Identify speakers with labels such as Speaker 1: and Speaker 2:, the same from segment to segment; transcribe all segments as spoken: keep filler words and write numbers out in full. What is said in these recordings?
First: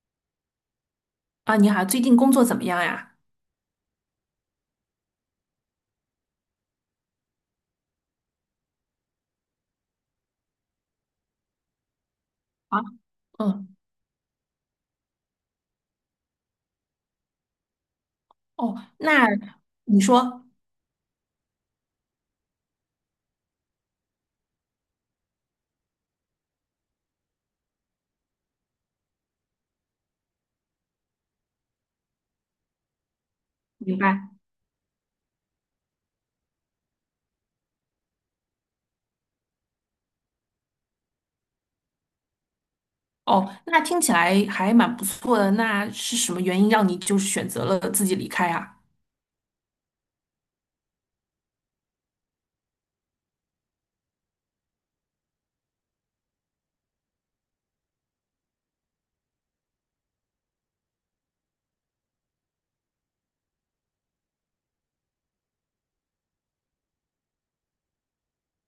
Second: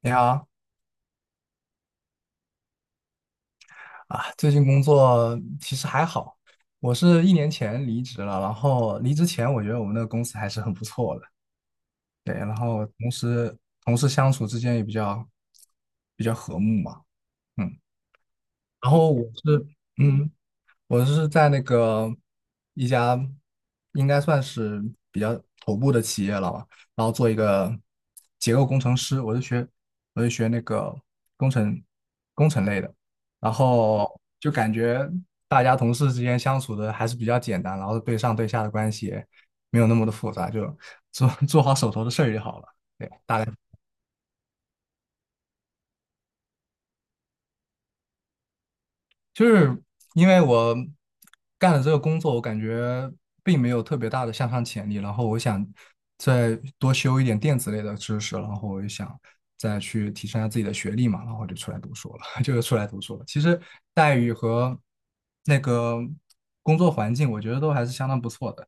Speaker 1: 你好
Speaker 2: 啊，你好，最近工作怎么样呀？
Speaker 1: 啊，最近工作其实还好，我是一年前离职了，然后离职前我觉得我们那个公司还是很不错的，对，然
Speaker 2: 啊，
Speaker 1: 后同时
Speaker 2: 嗯，
Speaker 1: 同事相处之间也比较比较和睦嘛，嗯，
Speaker 2: 哦，
Speaker 1: 然后我
Speaker 2: 那
Speaker 1: 是
Speaker 2: 你
Speaker 1: 嗯。
Speaker 2: 说，
Speaker 1: 我是在那个一家应该算是比较头部的企业了吧，然后做一个结构工程师，我是学我是学那个工程工程类的，然
Speaker 2: 明
Speaker 1: 后
Speaker 2: 白。
Speaker 1: 就感觉大家同事之间相处的还是比较简单，然后对上对下的关系也没有那么的复杂，就做做好手头的事儿就好了。对，大
Speaker 2: 哦，
Speaker 1: 概。
Speaker 2: 那听起来还蛮不错的。那是什么原因让你就是选择了自己离开啊？
Speaker 1: 就是因为我干了这个工作，我感觉并没有特别大的向上潜力，然后我想再多修一点电子类的知识，然后我就想再去提升一下自己的学历嘛，然后就出来读书了，就是出来读书了。其实待遇和那个工作环境，我觉得都还是相当不错的。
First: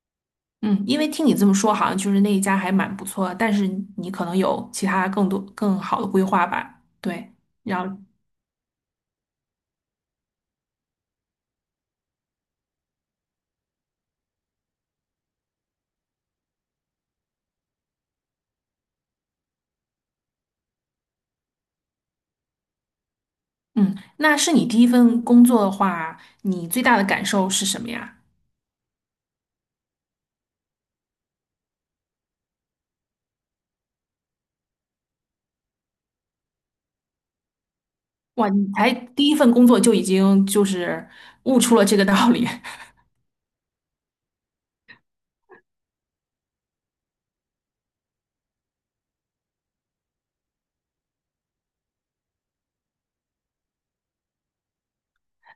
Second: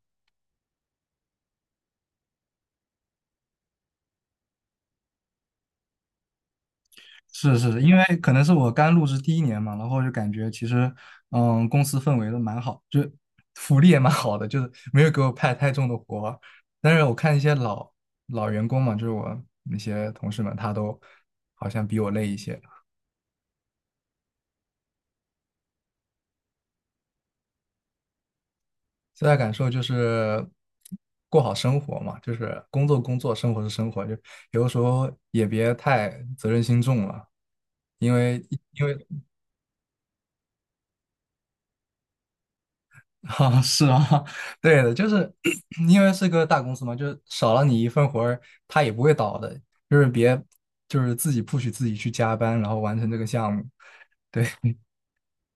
Speaker 2: 嗯，因为听你这么说，好像就是那一家还蛮不错的，但是你可能有其他更多更好的规划吧？对，
Speaker 1: 是
Speaker 2: 然
Speaker 1: 是，因
Speaker 2: 后，
Speaker 1: 为可能是我刚入职第一年嘛，然后就感觉其实，嗯，公司氛围都蛮好，就是福利也蛮好的，就是没有给我派太重的活儿，但是我看一些老老员工嘛，就是我那些同事们，他都好像比我累一些。
Speaker 2: 嗯，那是你第一份工作的话，你最大的感受是什么呀？
Speaker 1: 最大感受就是过好生活嘛，就是工作工作，生活是生活，就有的时候也别太责任心重了，因为
Speaker 2: 哇，你
Speaker 1: 因
Speaker 2: 才
Speaker 1: 为
Speaker 2: 第一份工作就已经就是悟出了这个道理。
Speaker 1: 啊，是啊，对的，就是 因为是个大公司嘛，就是少了你一份活儿，他也不会倒的。就是别，就是自己不许自己去加班，然后完成这个项目。对，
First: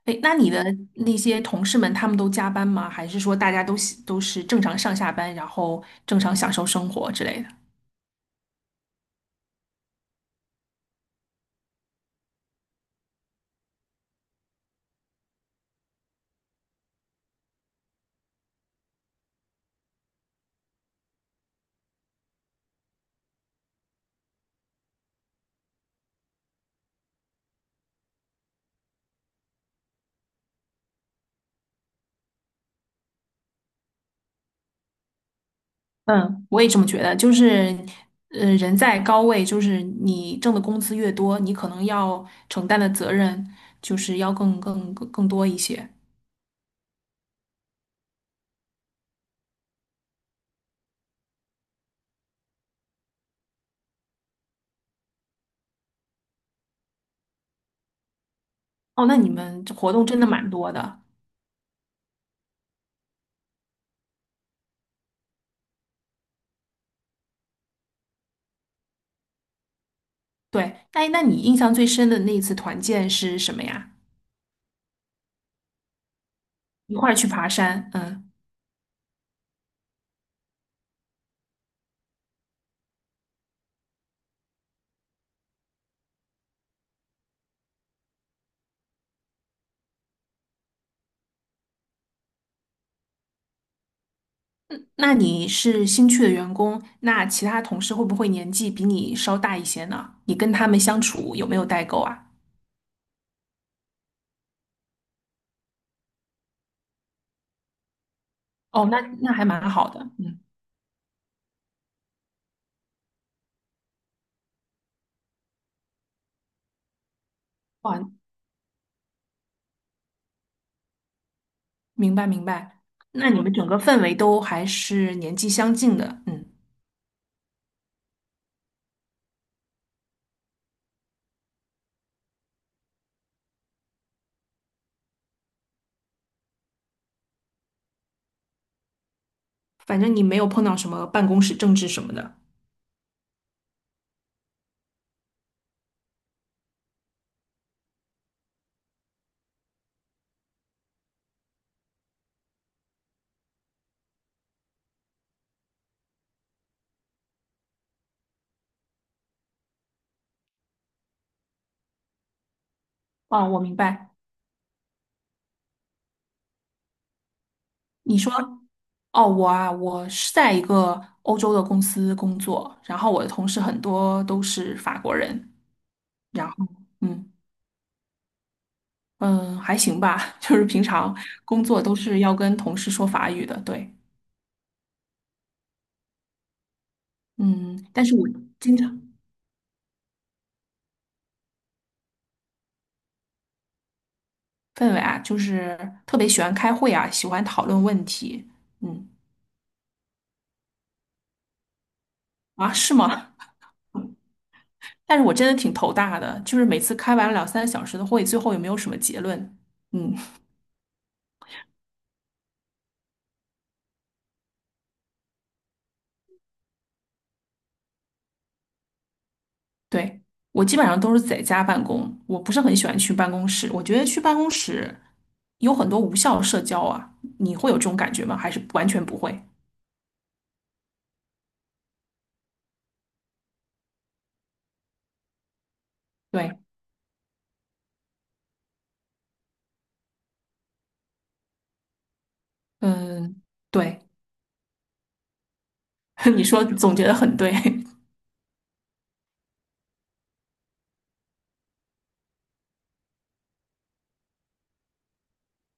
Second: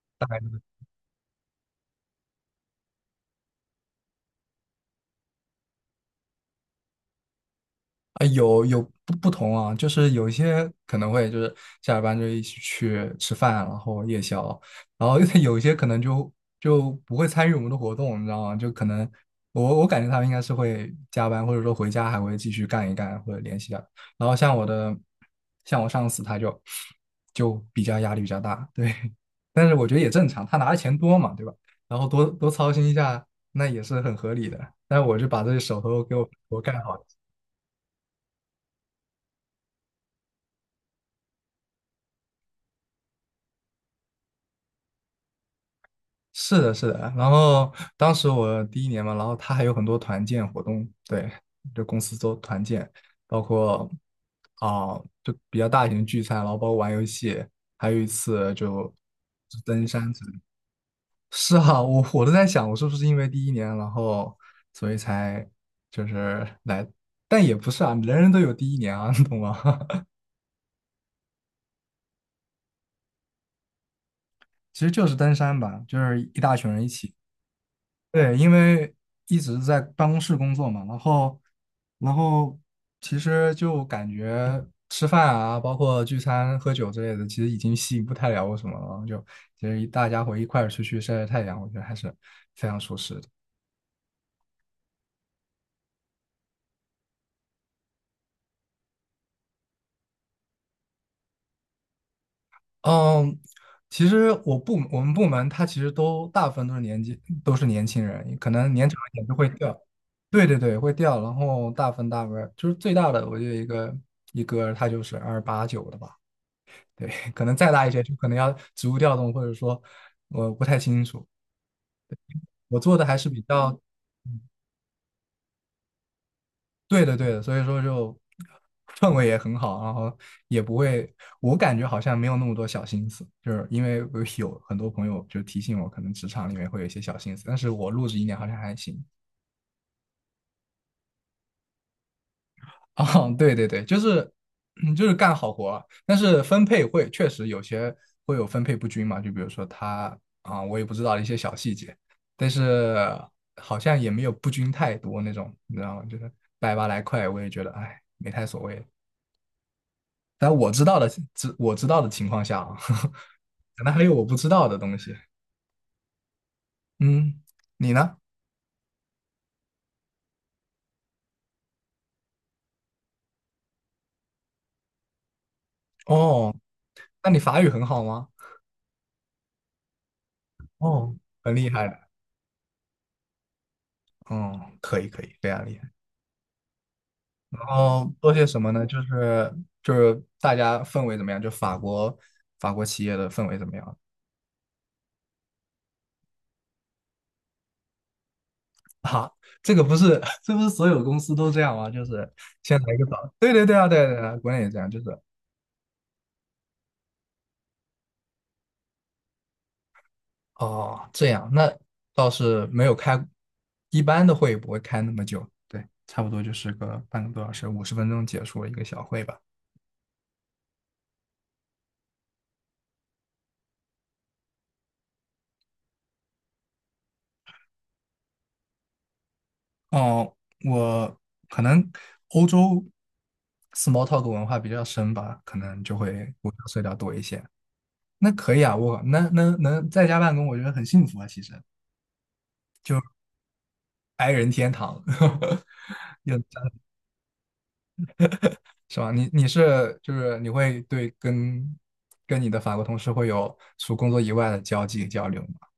Speaker 2: 哎，那你的那些同事们，他们都加班吗？还是说大家都喜都是正常上下班，然后正常享受生活之类的？
Speaker 1: 哎，有有不不同啊，就是有一些可能会就是下了班就一起去吃饭，然后夜宵，然后 有一些可能就就不会参与我们的活动，你知道吗？就可能我我感觉他们应该是会加班，或者说回家还会继续干一干或者联系一下。然后像我的像我上司他就就比较压力比较大，对，但是我觉得也正常，他拿的钱多嘛，对吧？然后多多操心一下，那也是很合理的。但是我就把这手头给我
Speaker 2: 嗯，
Speaker 1: 我
Speaker 2: 我也这
Speaker 1: 干
Speaker 2: 么
Speaker 1: 好。
Speaker 2: 觉得。就是，呃，人在高位，就是你挣的工资越多，你可能要承担的责任就是要更更更更多一些。
Speaker 1: 是的，是的。然后当时我第一年嘛，然后他还有很多团建活动，对，就公司做团建，包括啊、就比较大型的聚餐，然后包括玩游戏，还有一次就
Speaker 2: 哦，那你
Speaker 1: 就
Speaker 2: 们这
Speaker 1: 登
Speaker 2: 活动
Speaker 1: 山
Speaker 2: 真
Speaker 1: 之
Speaker 2: 的
Speaker 1: 类的。
Speaker 2: 蛮多的。
Speaker 1: 是啊，我我都在想，我是不是因为第一年，然后所以才就是来，但也不是啊，人人都有第一年啊，你懂吗？
Speaker 2: 对，哎，那你印象最深的那一次团建是什么呀？
Speaker 1: 其实就是登山吧，就是一大群人一
Speaker 2: 一块
Speaker 1: 起。
Speaker 2: 儿去爬山，嗯。
Speaker 1: 对，因为一直在办公室工作嘛，然后，然后其实就感觉吃饭啊，包括聚餐、喝酒之类的，其实已经吸引不太了我什么了。就其实一大家伙一块儿出去晒晒太阳，我觉得还是非常舒适的。
Speaker 2: 那你是新去的员工，那其他同事会不会年纪比你稍大一些呢？你跟他们相处有没有代沟啊？
Speaker 1: 嗯，其实我部我们部门他其实都大部分都是年纪都是年轻人，可能年
Speaker 2: 哦，
Speaker 1: 长
Speaker 2: 那
Speaker 1: 一点
Speaker 2: 那
Speaker 1: 就
Speaker 2: 还
Speaker 1: 会
Speaker 2: 蛮
Speaker 1: 掉。
Speaker 2: 好的，嗯，
Speaker 1: 对对对，会掉。然后大部分大部分就是最大的，我觉得一个一哥他就是二八九的吧。对，可能再大一
Speaker 2: 哇，
Speaker 1: 些就可能要职务调动，或者说我不太清楚。
Speaker 2: 明白明白。
Speaker 1: 我做的还是
Speaker 2: 那你
Speaker 1: 比
Speaker 2: 们整
Speaker 1: 较，
Speaker 2: 个氛围
Speaker 1: 嗯，
Speaker 2: 都还是年纪相近的，嗯，
Speaker 1: 对的对的，所以说就氛围也很好，然后也不会，我感觉好像没有那么多小心思，就是因为我有很多朋友就提醒我，可能职场里面会有一些小心思，但是我入职一年好像还行，
Speaker 2: 反正你没有碰到什么办公室政治什么的。
Speaker 1: 哦，对对对，就是，嗯，就是干好活啊。但是分配会确实有些会有分配不均嘛，就比如说他啊、我也不知道一些小细节，但是好像也没有不均太多那种，你知道吗？就是百八来块，我也觉得哎，没太所谓。但我知道的，知我知道的情况下啊，
Speaker 2: 哦，我明
Speaker 1: 可能还
Speaker 2: 白。
Speaker 1: 有我不知道的东西。嗯，你呢？
Speaker 2: 你说，哦，我啊，我是在一个欧洲的公司工作，然后我的同事很多都是法国人，然
Speaker 1: 哦，
Speaker 2: 后。
Speaker 1: 那
Speaker 2: 嗯。
Speaker 1: 你法语很好吗？
Speaker 2: 嗯，还行吧，就是平
Speaker 1: 哦，
Speaker 2: 常
Speaker 1: 很
Speaker 2: 工
Speaker 1: 厉
Speaker 2: 作
Speaker 1: 害
Speaker 2: 都
Speaker 1: 的。
Speaker 2: 是要跟同事说法语的，对，
Speaker 1: 哦，可以可以，非常厉害。然
Speaker 2: 嗯，但
Speaker 1: 后
Speaker 2: 是我
Speaker 1: 做些什么
Speaker 2: 经
Speaker 1: 呢？
Speaker 2: 常
Speaker 1: 就是就是大家氛围怎么样？就法国法国企业的氛围怎么样
Speaker 2: 氛围啊，就是特别喜欢开会啊，喜欢讨论问题，嗯，
Speaker 1: 啊？这个不是 这不是所有公司都这样吗？就是
Speaker 2: 啊，
Speaker 1: 先来
Speaker 2: 是
Speaker 1: 一个早，
Speaker 2: 吗？
Speaker 1: 对对对啊，对对对啊，国内也这样，就是
Speaker 2: 但是我真的挺头大的，就是每次开完了两三个小时的会，最后也没有什么结论，嗯，
Speaker 1: 哦这样，那倒是没有开，一般的会也不会开那么久，对，差不多就是个半个多小时，五十分钟结束了一个小会吧。
Speaker 2: 对，我基本上都是在家办公，我不是很喜欢去办公室，我觉得去办公室有很多无效社交啊，你会有这种感觉吗？还是完全不会？
Speaker 1: 哦，我可能欧洲 small talk 文化比较深吧，可能就会互
Speaker 2: 对，
Speaker 1: 相碎掉多一些。那可以啊，我那能能在家办公，我觉得很幸福啊，其实
Speaker 2: 嗯。对，
Speaker 1: ，i 人天堂，有
Speaker 2: 你说总结得很对，
Speaker 1: 是吧？你你是就是你会对跟跟你的法国同事会有除工作以外的交际交流吗？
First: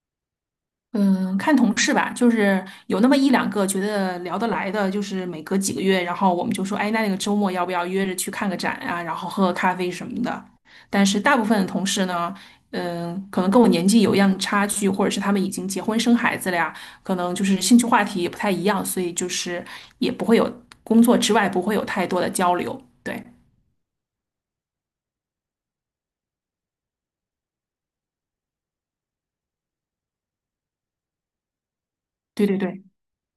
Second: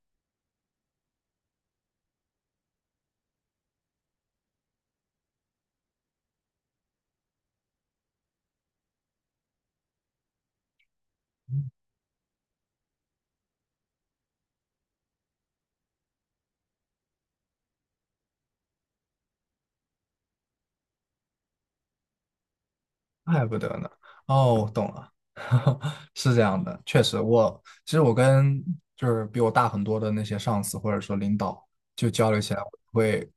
Speaker 2: 嗯，看同事吧，就是有那么一两个觉得聊得来的，就是每隔几个月，然后我们就说，哎，那那个周末要不要约着去看个展啊，然后喝个咖啡什么的。但是大部分的同事呢，嗯，可能跟我年纪有一样差距，或者是他们已经结婚生孩子了呀，可能就是兴趣话题也不太一样，所以就是也不会有工作之外不会有太多的交流。对，
Speaker 1: 怪不得呢。哦，我懂了，是这样的，确实我其实我跟就是比我大很多的那些上司或者说领导就交流
Speaker 2: 对
Speaker 1: 起
Speaker 2: 对
Speaker 1: 来
Speaker 2: 对。
Speaker 1: 会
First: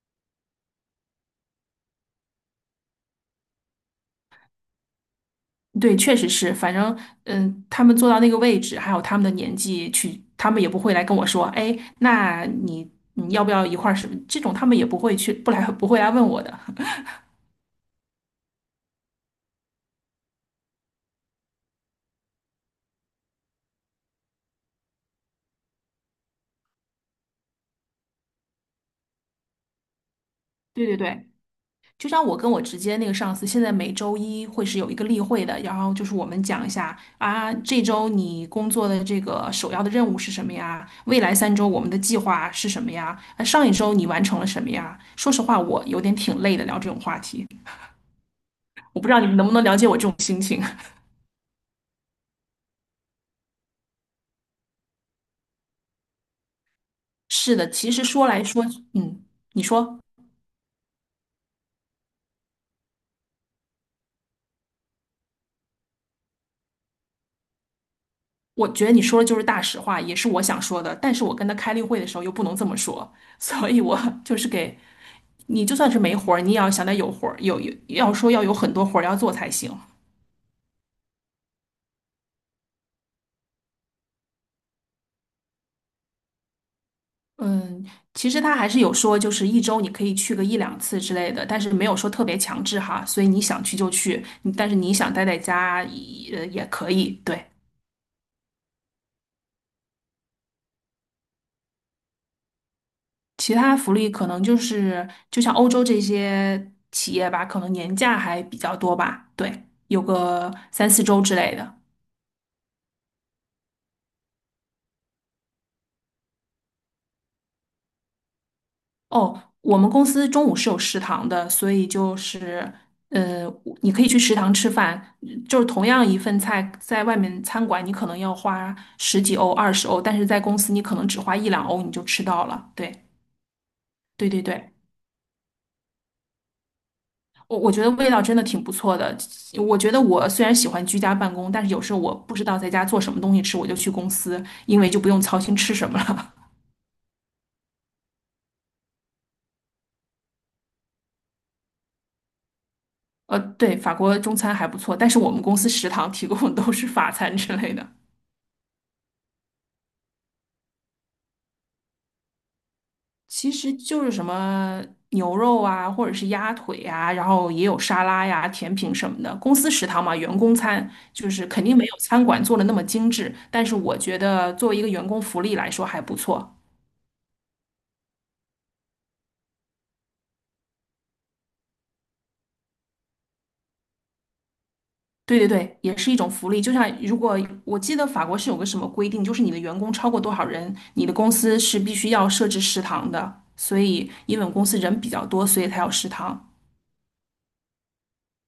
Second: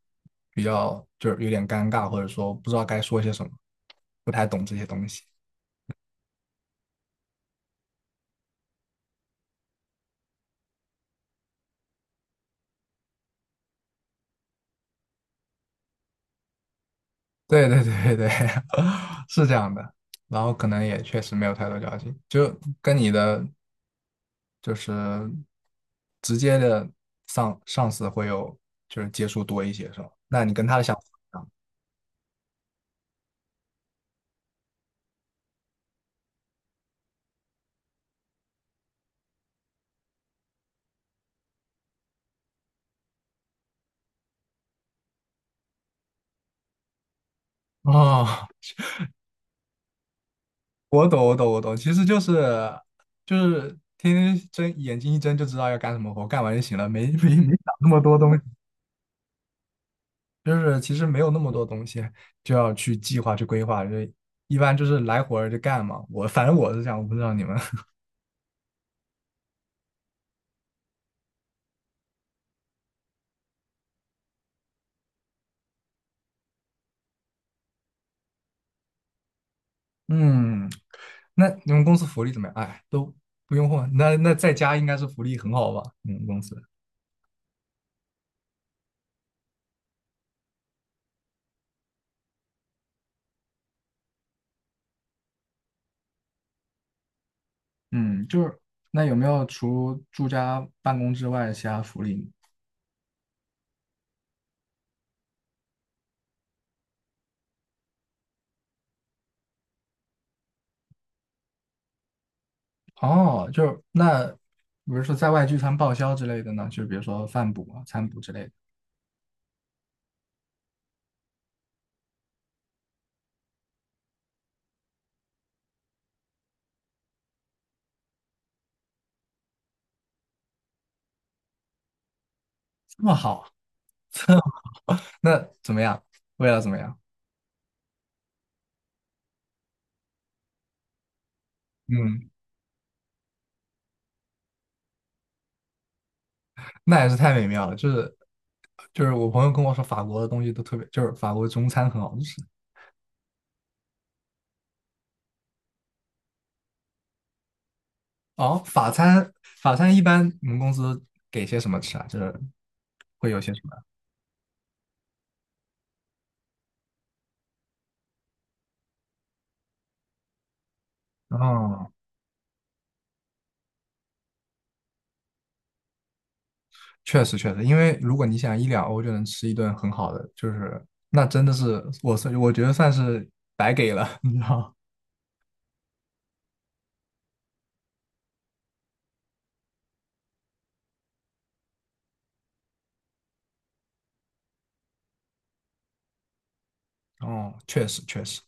Speaker 1: 比较就是有点尴尬，或者说不知道该说些什么，不太懂这些东西。
Speaker 2: 对，确实是，反正嗯，他们坐到那个位置，还有他们的年纪去，他们也不会来跟我说，哎，那你你要不要一块儿什么？这种他们也不会去，不来 不会来问我的。
Speaker 1: 对对对对，对，是这样的。然后可能也确实没有太多交集，就跟你的就是直接的上上司会有就是接触多一些，是吧？那你跟他的
Speaker 2: 对
Speaker 1: 想
Speaker 2: 对
Speaker 1: 法
Speaker 2: 对，就像我跟我直接那个上司，现在每周一会是有一个例会的，然后就是我们讲一下啊，这周你工作的这个首要的任务是什么呀？未来三周我们的计划是什么呀？啊上一周你完成了什么呀？说实话，我有点挺累的聊这种话题，
Speaker 1: 不一样哦。
Speaker 2: 我不知道你们能不能了解我这种心情。
Speaker 1: 我懂我懂我懂，其实就是就是天天睁眼睛一睁就知道要干什么活，干完就行了，没没没
Speaker 2: 是的，
Speaker 1: 想那
Speaker 2: 其
Speaker 1: 么
Speaker 2: 实
Speaker 1: 多
Speaker 2: 说
Speaker 1: 东西。
Speaker 2: 来说，嗯，你说，
Speaker 1: 就是其实没有那么多东西就要去计划去规划，就一般就是来活儿就干嘛。我反正我是这样，我不知道你们。
Speaker 2: 我觉得你说的就是大实话，也是我想说的。但是我跟他开例会的时候又不能这么说，所以我 就是给你，就算是没活儿，你也要想得有活儿，有有要说要有很多活儿要做才行。
Speaker 1: 嗯，那你们公司福利怎么样？哎，都不用问。那那在家应该是福利很好吧？你们公司？
Speaker 2: 嗯，其实他还是有说，就是一周你可以去个一两次之类的，但是没有说特别强制哈，所以你想去就去，你但是你想待在家也呃也可以，对。
Speaker 1: 嗯，就是那有没有除住家办公之外的其他福利？
Speaker 2: 其他福利可能就是，就像欧洲这些企业吧，可能年假还比较多吧，对，有个三四周之类的。
Speaker 1: 哦，就是那比如说在外聚餐报销之类的呢，就是比如说饭补啊、餐补之类的，
Speaker 2: 哦，我们公司中午是有食堂的，所以就是，呃，你可以去食堂吃饭，就是同样一份菜，在外面餐馆你可能要花十几欧、二十欧，但是在公司你可能只花一两欧你就吃到了。对，
Speaker 1: 这么好，
Speaker 2: 对对对。
Speaker 1: 那怎么样？为了怎么样？
Speaker 2: 我我觉得味道真的挺不错的。我觉得我虽然喜欢居家办公，但是有时候我
Speaker 1: 嗯。
Speaker 2: 不知道在家做什么东西吃，我就去公司，因为就不用操心吃什么了。
Speaker 1: 那也是太美妙了。就是就是我朋友跟我说，法国的东西都特别，就是法国中餐很好吃。
Speaker 2: 呃，对，法国中餐还不错，但是我们公司食堂提供的都是法餐之类的，
Speaker 1: 哦，法餐法餐一般你们公司给些什么吃啊？就是会有
Speaker 2: 其
Speaker 1: 些什么？
Speaker 2: 实就是什么牛肉啊，或者是鸭腿啊，然后也有沙拉呀、甜品什么的。公司食堂嘛，员工餐就是肯定没
Speaker 1: 哦，
Speaker 2: 有餐馆做的那么精致，但是我觉得作为一个员工福利来说还不错。
Speaker 1: 确实确实，因为如果你想一两欧就能吃一顿很好的，就是那真的是我是我觉得算是白给了，你知道吗？
Speaker 2: 对对对，也是一种福利。就像如果我记得法国是有个什么规定，就是你的员工超过多少人，你的公司是必须要设置食堂的。所以，因为我们公司人比较多，所以才有食堂。
Speaker 1: 哦，确实确实。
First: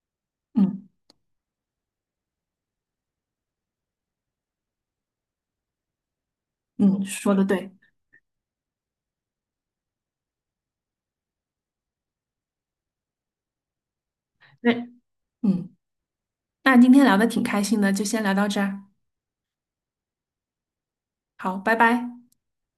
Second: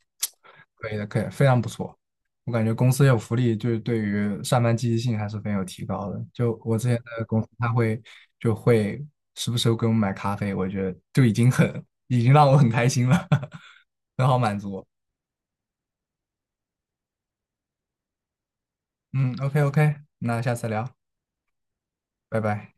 Speaker 2: 嗯
Speaker 1: 可以的，可以，非常不错。我感觉公司有福利，就是对于上班积极性还是很有提高的。就我之前
Speaker 2: 嗯，
Speaker 1: 的
Speaker 2: 说
Speaker 1: 公
Speaker 2: 的
Speaker 1: 司，他
Speaker 2: 对。
Speaker 1: 会就会时不时会给我们买咖啡，我觉得就已经很已经让我很开心了，很好满
Speaker 2: 那
Speaker 1: 足。
Speaker 2: 嗯，那今天聊的挺开心的，就先聊到这儿。
Speaker 1: 嗯，OK OK，那下次聊，
Speaker 2: 好，拜拜。
Speaker 1: 拜拜。